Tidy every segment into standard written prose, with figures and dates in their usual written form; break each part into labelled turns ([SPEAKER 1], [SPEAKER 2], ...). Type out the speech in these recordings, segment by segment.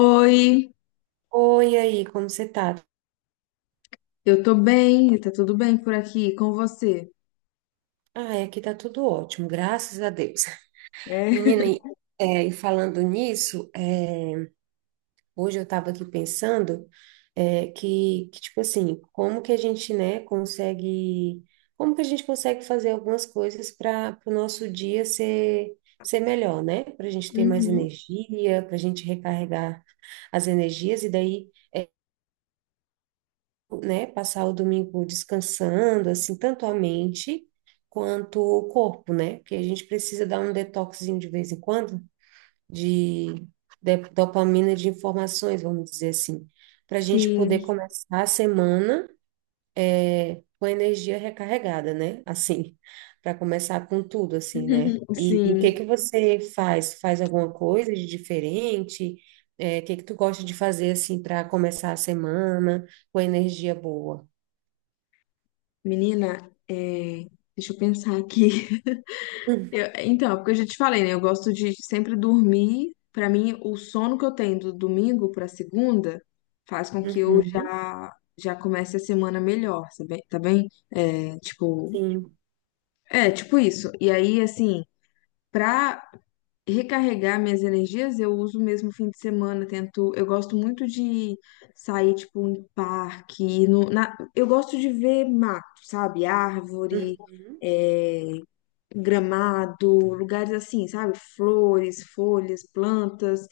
[SPEAKER 1] Oi,
[SPEAKER 2] Oi, aí, como você tá?
[SPEAKER 1] eu tô bem, tá tudo bem por aqui com você?
[SPEAKER 2] Ah, é, aqui tá tudo ótimo, graças a Deus.
[SPEAKER 1] É.
[SPEAKER 2] Menina, e é, e falando nisso, hoje eu tava aqui pensando tipo assim, como que a gente, né, consegue, como que a gente consegue fazer algumas coisas para o nosso dia ser, ser melhor, né? Para a gente ter mais
[SPEAKER 1] Uhum.
[SPEAKER 2] energia, para a gente recarregar as energias, e daí. Né, passar o domingo descansando, assim, tanto a mente quanto o corpo, né? Porque a gente precisa dar um detoxinho de vez em quando de, dopamina de informações, vamos dizer assim, para a gente poder
[SPEAKER 1] Sim,
[SPEAKER 2] começar a semana com a energia recarregada, né? Assim, para começar com tudo, assim, né? E o
[SPEAKER 1] sim.
[SPEAKER 2] que que você faz? Faz alguma coisa de diferente? É, o que que tu gosta de fazer, assim, para começar a semana com energia boa?
[SPEAKER 1] Menina, é, deixa eu pensar aqui. Então, é porque eu já te falei, né? Eu gosto de sempre dormir. Pra mim, o sono que eu tenho do domingo pra segunda faz com que eu
[SPEAKER 2] Uhum,
[SPEAKER 1] já comece a semana melhor, sabe? Tá bem?
[SPEAKER 2] sim.
[SPEAKER 1] É, tipo isso. E aí, assim, pra recarregar minhas energias, eu uso mesmo fim de semana, tento, eu gosto muito de sair, tipo, em parque, ir no, na, eu gosto de ver mato, sabe, árvore,
[SPEAKER 2] Uhum,
[SPEAKER 1] eh, gramado, lugares assim, sabe? Flores, folhas, plantas.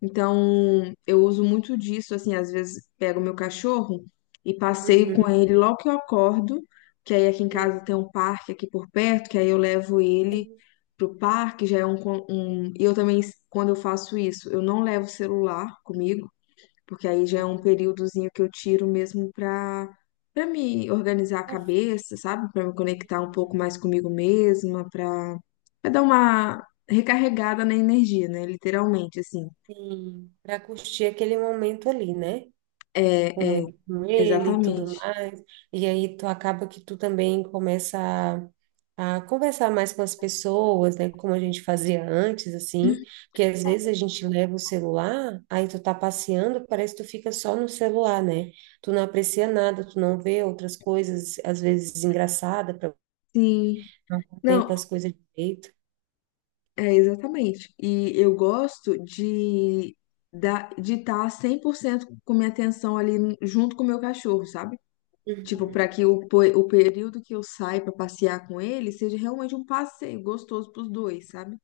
[SPEAKER 1] Então, eu uso muito disso, assim, às vezes pego meu cachorro e passeio
[SPEAKER 2] uhum,
[SPEAKER 1] com ele logo que eu acordo, que aí aqui em
[SPEAKER 2] uhum,
[SPEAKER 1] casa tem um parque aqui por perto, que aí eu levo ele
[SPEAKER 2] sim.
[SPEAKER 1] pro parque, já é um, um... E eu também, quando eu faço isso, eu não levo celular comigo, porque aí já é um
[SPEAKER 2] Ah,
[SPEAKER 1] períodozinho que eu tiro mesmo pra para me organizar a
[SPEAKER 2] assim,
[SPEAKER 1] cabeça, sabe? Pra me conectar um pouco mais
[SPEAKER 2] uhum,
[SPEAKER 1] comigo mesma, pra dar uma recarregada na energia, né? Literalmente, assim.
[SPEAKER 2] sim. Para curtir aquele momento ali, né?
[SPEAKER 1] É,
[SPEAKER 2] Com ele e tudo
[SPEAKER 1] exatamente.
[SPEAKER 2] mais. E aí tu acaba que tu também começa a conversar mais com as pessoas, né? Como a gente fazia antes, assim. Porque às vezes a gente leva o celular, aí tu tá passeando, parece que tu fica só no celular, né? Tu não aprecia nada, tu não vê outras coisas, às vezes engraçadas,
[SPEAKER 1] Sim,
[SPEAKER 2] não contempla
[SPEAKER 1] não,
[SPEAKER 2] as coisas direito.
[SPEAKER 1] é exatamente. E eu gosto de da, de estar 100% com minha atenção ali junto com o meu cachorro, sabe? Tipo, para
[SPEAKER 2] Uhum.
[SPEAKER 1] que o, o período que eu saio para passear com ele seja realmente um passeio gostoso para os dois, sabe?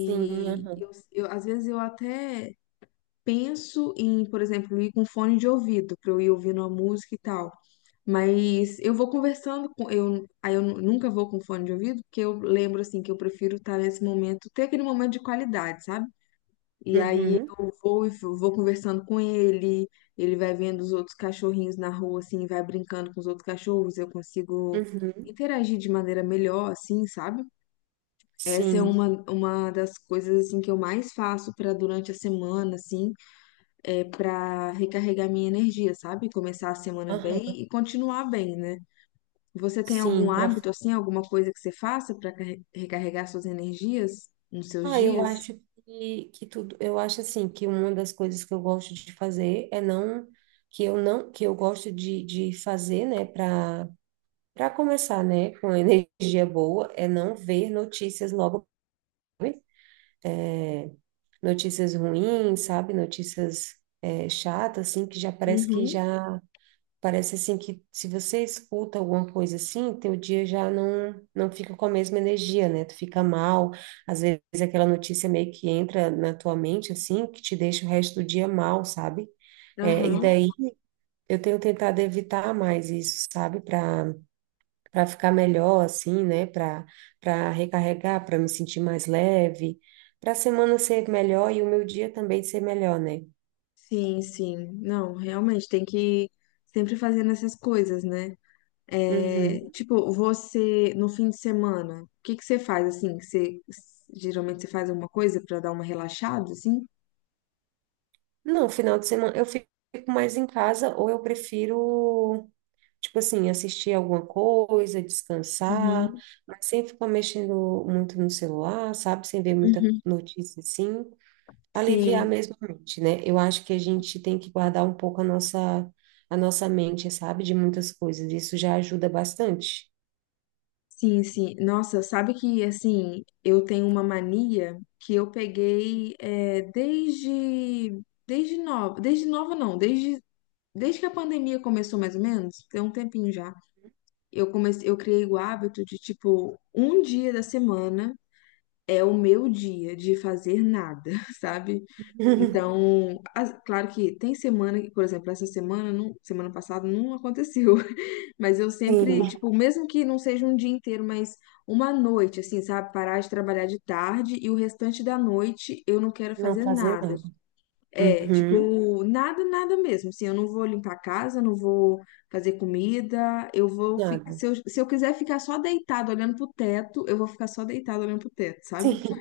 [SPEAKER 2] Sim, aham.
[SPEAKER 1] às vezes eu até penso em, por exemplo, ir com fone de ouvido, para eu ir ouvindo a música e tal. Mas eu vou conversando com eu, aí eu nunca vou com fone de ouvido, porque eu lembro assim que eu prefiro estar nesse momento, ter aquele momento de qualidade, sabe? E aí
[SPEAKER 2] Uhum.
[SPEAKER 1] eu vou e vou conversando com ele, ele vai vendo os outros cachorrinhos na rua, assim, vai brincando com os outros cachorros, eu consigo
[SPEAKER 2] Uhum.
[SPEAKER 1] interagir de maneira melhor, assim, sabe? Essa é
[SPEAKER 2] Sim,
[SPEAKER 1] uma das coisas, assim, que eu mais faço para durante a semana, assim, é para recarregar minha energia, sabe? Começar a semana
[SPEAKER 2] aham.
[SPEAKER 1] bem e continuar bem, né? Você tem algum
[SPEAKER 2] Sim, para
[SPEAKER 1] hábito, assim, alguma coisa que você faça para recarregar suas energias nos seus
[SPEAKER 2] ah, eu
[SPEAKER 1] dias?
[SPEAKER 2] acho que tudo, eu acho assim que uma das coisas que eu gosto de fazer é não que eu não que eu gosto de fazer, né, para para começar, né, com energia boa, é não ver notícias logo, sabe? Notícias ruins, sabe? Notícias é, chatas, assim, que já parece que
[SPEAKER 1] Uhum,
[SPEAKER 2] já parece assim que se você escuta alguma coisa assim, teu dia já não fica com a mesma energia, né? Tu fica mal. Às vezes aquela notícia meio que entra na tua mente assim, que te deixa o resto do dia mal, sabe? É, e
[SPEAKER 1] aham.
[SPEAKER 2] daí eu tenho tentado evitar mais isso, sabe? Para para ficar melhor assim, né? Para para recarregar, para me sentir mais leve, para a semana ser melhor e o meu dia também ser melhor, né?
[SPEAKER 1] Sim, sim. Não, realmente tem que sempre fazendo essas coisas, né?
[SPEAKER 2] Uhum.
[SPEAKER 1] É, tipo, você no fim de semana, o que que você faz assim? Você geralmente você faz alguma coisa pra dar uma relaxada, assim?
[SPEAKER 2] Não, final de semana eu fico mais em casa ou eu prefiro, tipo assim, assistir alguma coisa, descansar,
[SPEAKER 1] Uhum,
[SPEAKER 2] mas sem ficar mexendo muito no celular, sabe? Sem ver muita
[SPEAKER 1] uhum.
[SPEAKER 2] notícia assim. Aliviar
[SPEAKER 1] Sim,
[SPEAKER 2] mesmo a mente, né? Eu acho que a gente tem que guardar um pouco a nossa mente, sabe? De muitas coisas. Isso já ajuda bastante.
[SPEAKER 1] sim, sim. Nossa, sabe que assim, eu tenho uma mania que eu peguei é, desde nova não, desde que a pandemia começou mais ou menos, tem um tempinho já. Eu comecei, eu criei o hábito de, tipo, um dia da semana é o meu dia de fazer nada, sabe? Então, claro que tem semana que, por exemplo, essa semana, não, semana passada não aconteceu, mas eu sempre,
[SPEAKER 2] Sim,
[SPEAKER 1] tipo, mesmo que não seja um dia inteiro, mas uma noite, assim, sabe? Parar de trabalhar de tarde e o restante da noite eu não quero
[SPEAKER 2] não
[SPEAKER 1] fazer
[SPEAKER 2] fazer
[SPEAKER 1] nada.
[SPEAKER 2] nada.
[SPEAKER 1] É,
[SPEAKER 2] Uhum,
[SPEAKER 1] tipo, nada, nada mesmo. Assim, eu não vou limpar a casa, não vou fazer comida, eu vou ficar.
[SPEAKER 2] nada.
[SPEAKER 1] Se eu quiser ficar só deitado olhando pro teto, eu vou ficar só deitado olhando pro teto, sabe?
[SPEAKER 2] Sim,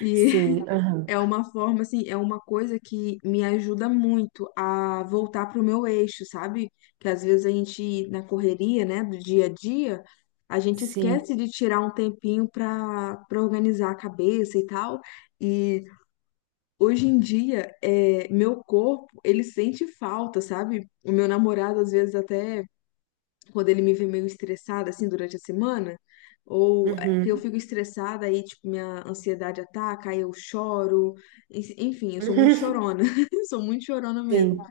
[SPEAKER 1] E
[SPEAKER 2] sim, aham,
[SPEAKER 1] é uma forma, assim, é uma coisa que me ajuda muito a voltar pro meu eixo, sabe? Que às vezes a gente, na correria, né, do dia a dia, a gente
[SPEAKER 2] sim.
[SPEAKER 1] esquece de tirar um tempinho pra organizar a cabeça e tal. e Hoje em dia, é, meu corpo, ele sente falta, sabe? O meu namorado, às vezes, até quando ele me vê meio estressada, assim, durante a semana, ou é, que eu
[SPEAKER 2] Uhum.
[SPEAKER 1] fico estressada, aí, tipo, minha ansiedade ataca, aí eu choro. Enfim, eu sou muito chorona, sou muito chorona mesmo.
[SPEAKER 2] Sim,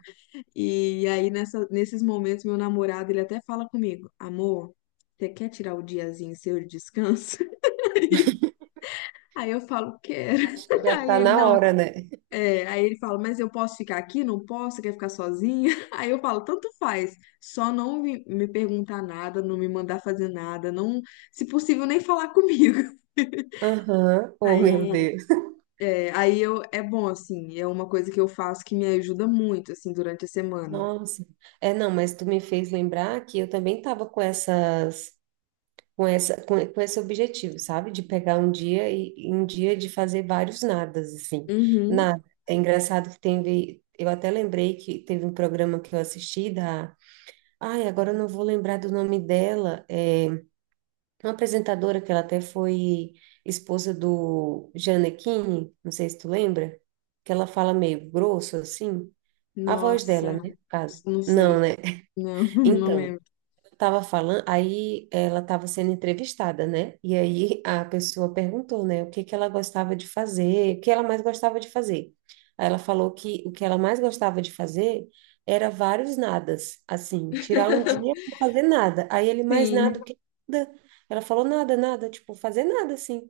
[SPEAKER 1] E aí, nesses momentos, meu namorado, ele até fala comigo, amor, você quer tirar o diazinho seu de descanso? Aí eu falo, quero.
[SPEAKER 2] acho que já
[SPEAKER 1] Aí
[SPEAKER 2] tá
[SPEAKER 1] ele,
[SPEAKER 2] na
[SPEAKER 1] não,
[SPEAKER 2] hora, né?
[SPEAKER 1] é, aí ele fala, mas eu posso ficar aqui? Não posso? Você quer ficar sozinha? Aí eu falo, tanto faz, só não me perguntar nada, não me mandar fazer nada, não, se possível, nem falar comigo.
[SPEAKER 2] Aham, oh,
[SPEAKER 1] Aí,
[SPEAKER 2] meu Deus.
[SPEAKER 1] é, aí eu, é bom, assim, é uma coisa que eu faço que me ajuda muito, assim, durante a semana.
[SPEAKER 2] Nossa. É, não, mas tu me fez lembrar que eu também tava com essas, com essa, com esse objetivo, sabe? De pegar um dia e um dia de fazer vários nadas, assim.
[SPEAKER 1] Uhum.
[SPEAKER 2] Nada. É engraçado que teve, eu até lembrei que teve um programa que eu assisti da, ai, agora eu não vou lembrar do nome dela. Uma apresentadora que ela até foi esposa do Gianecchini, não sei se tu lembra, que ela fala meio grosso assim, a voz dela,
[SPEAKER 1] Nossa,
[SPEAKER 2] né, no caso.
[SPEAKER 1] não
[SPEAKER 2] Não,
[SPEAKER 1] sei,
[SPEAKER 2] né?
[SPEAKER 1] não, não
[SPEAKER 2] Então,
[SPEAKER 1] lembro.
[SPEAKER 2] tava falando, aí ela estava sendo entrevistada, né? E aí a pessoa perguntou, né, o que que ela gostava de fazer, o que ela mais gostava de fazer. Aí ela falou que o que ela mais gostava de fazer era vários nadas, assim, tirar um dia para fazer nada. Aí ele mais
[SPEAKER 1] Sim,
[SPEAKER 2] nada o que nada. Ela falou nada, nada, tipo, fazer nada assim,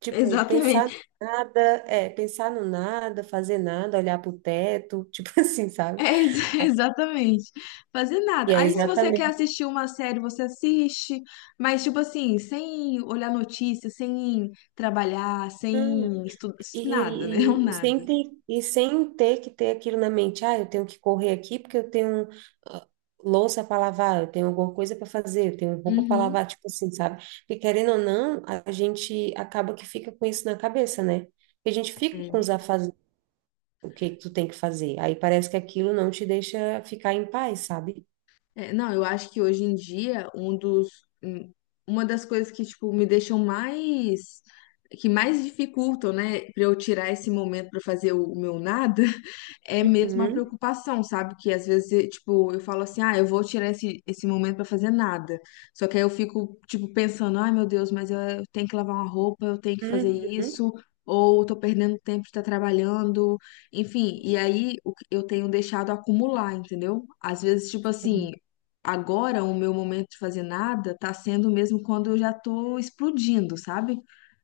[SPEAKER 2] tipo, pensar
[SPEAKER 1] exatamente.
[SPEAKER 2] nada, é, pensar no nada, fazer nada, olhar para o teto, tipo assim, sabe?
[SPEAKER 1] É, ex- exatamente. Fazer
[SPEAKER 2] E
[SPEAKER 1] nada.
[SPEAKER 2] é
[SPEAKER 1] Aí, se você quer
[SPEAKER 2] exatamente.
[SPEAKER 1] assistir uma série, você assiste, mas, tipo assim, sem olhar notícias, sem trabalhar, sem estudar, nada, né? Um
[SPEAKER 2] E
[SPEAKER 1] nada.
[SPEAKER 2] sem ter, e sem ter que ter aquilo na mente, ah, eu tenho que correr aqui porque eu tenho ah, louça para lavar, eu tenho alguma coisa para fazer, eu tenho roupa para
[SPEAKER 1] Uhum.
[SPEAKER 2] lavar, tipo assim, sabe? Porque querendo ou não, a gente acaba que fica com isso na cabeça, né? Porque a gente fica com os afazeres, o que que tu tem que fazer. Aí parece que aquilo não te deixa ficar em paz, sabe?
[SPEAKER 1] É, não, eu acho que hoje em dia um dos um- uma das coisas que tipo me deixam mais que mais dificultam, né, para eu tirar esse momento para fazer o meu nada, é mesmo a
[SPEAKER 2] Uhum,
[SPEAKER 1] preocupação, sabe? Que às vezes, tipo, eu falo assim, ah, eu vou tirar esse momento para fazer nada. Só que aí eu fico, tipo, pensando, ai meu Deus, mas eu tenho que lavar uma roupa, eu tenho que fazer
[SPEAKER 2] uhum,
[SPEAKER 1] isso, ou eu tô perdendo tempo de estar trabalhando, enfim. E aí o que eu tenho deixado acumular, entendeu? Às vezes, tipo assim agora o meu momento de fazer nada tá sendo mesmo quando eu já tô explodindo, sabe?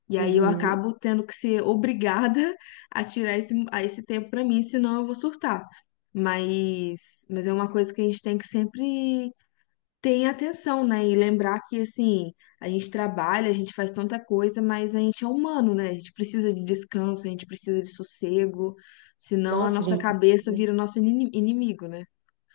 [SPEAKER 1] E aí eu
[SPEAKER 2] uhum.
[SPEAKER 1] acabo tendo que ser obrigada a tirar a esse tempo pra mim, senão eu vou surtar. Mas é uma coisa que a gente tem que sempre ter em atenção, né? E lembrar que, assim, a gente trabalha, a gente faz tanta coisa, mas a gente é humano, né? A gente precisa de descanso, a gente precisa de sossego, senão a
[SPEAKER 2] Nossa,
[SPEAKER 1] nossa
[SPEAKER 2] gente.
[SPEAKER 1] cabeça vira nosso inimigo, né?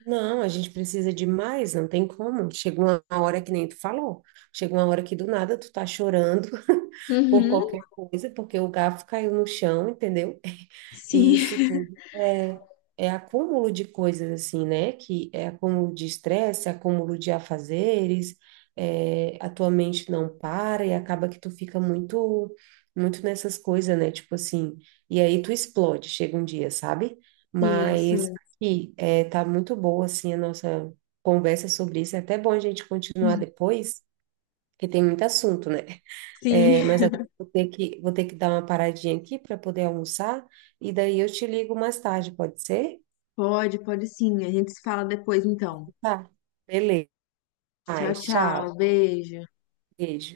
[SPEAKER 2] Não, a gente precisa de mais, não tem como. Chegou uma hora que nem tu falou, chegou uma hora que do nada tu tá chorando por
[SPEAKER 1] Uhum.
[SPEAKER 2] qualquer coisa, porque o garfo caiu no chão, entendeu? E isso
[SPEAKER 1] Sim,
[SPEAKER 2] tudo é, é acúmulo de coisas assim, né? Que é acúmulo de estresse, acúmulo de afazeres, é, a tua mente não para e acaba que tu fica muito, muito nessas coisas, né? Tipo assim, e aí tu explode, chega um dia, sabe?
[SPEAKER 1] sim,
[SPEAKER 2] Mas.
[SPEAKER 1] sim.
[SPEAKER 2] E é, tá muito boa, assim, a nossa conversa sobre isso. É até bom a gente continuar depois, porque tem muito assunto, né? É, mas
[SPEAKER 1] Sim,
[SPEAKER 2] agora eu vou ter que dar uma paradinha aqui para poder almoçar, e daí eu te ligo mais tarde, pode ser?
[SPEAKER 1] pode, pode sim. A gente se fala depois, então.
[SPEAKER 2] Tá. Beleza.
[SPEAKER 1] Tchau,
[SPEAKER 2] Ai,
[SPEAKER 1] tchau.
[SPEAKER 2] tchau.
[SPEAKER 1] Beijo.
[SPEAKER 2] Beijo.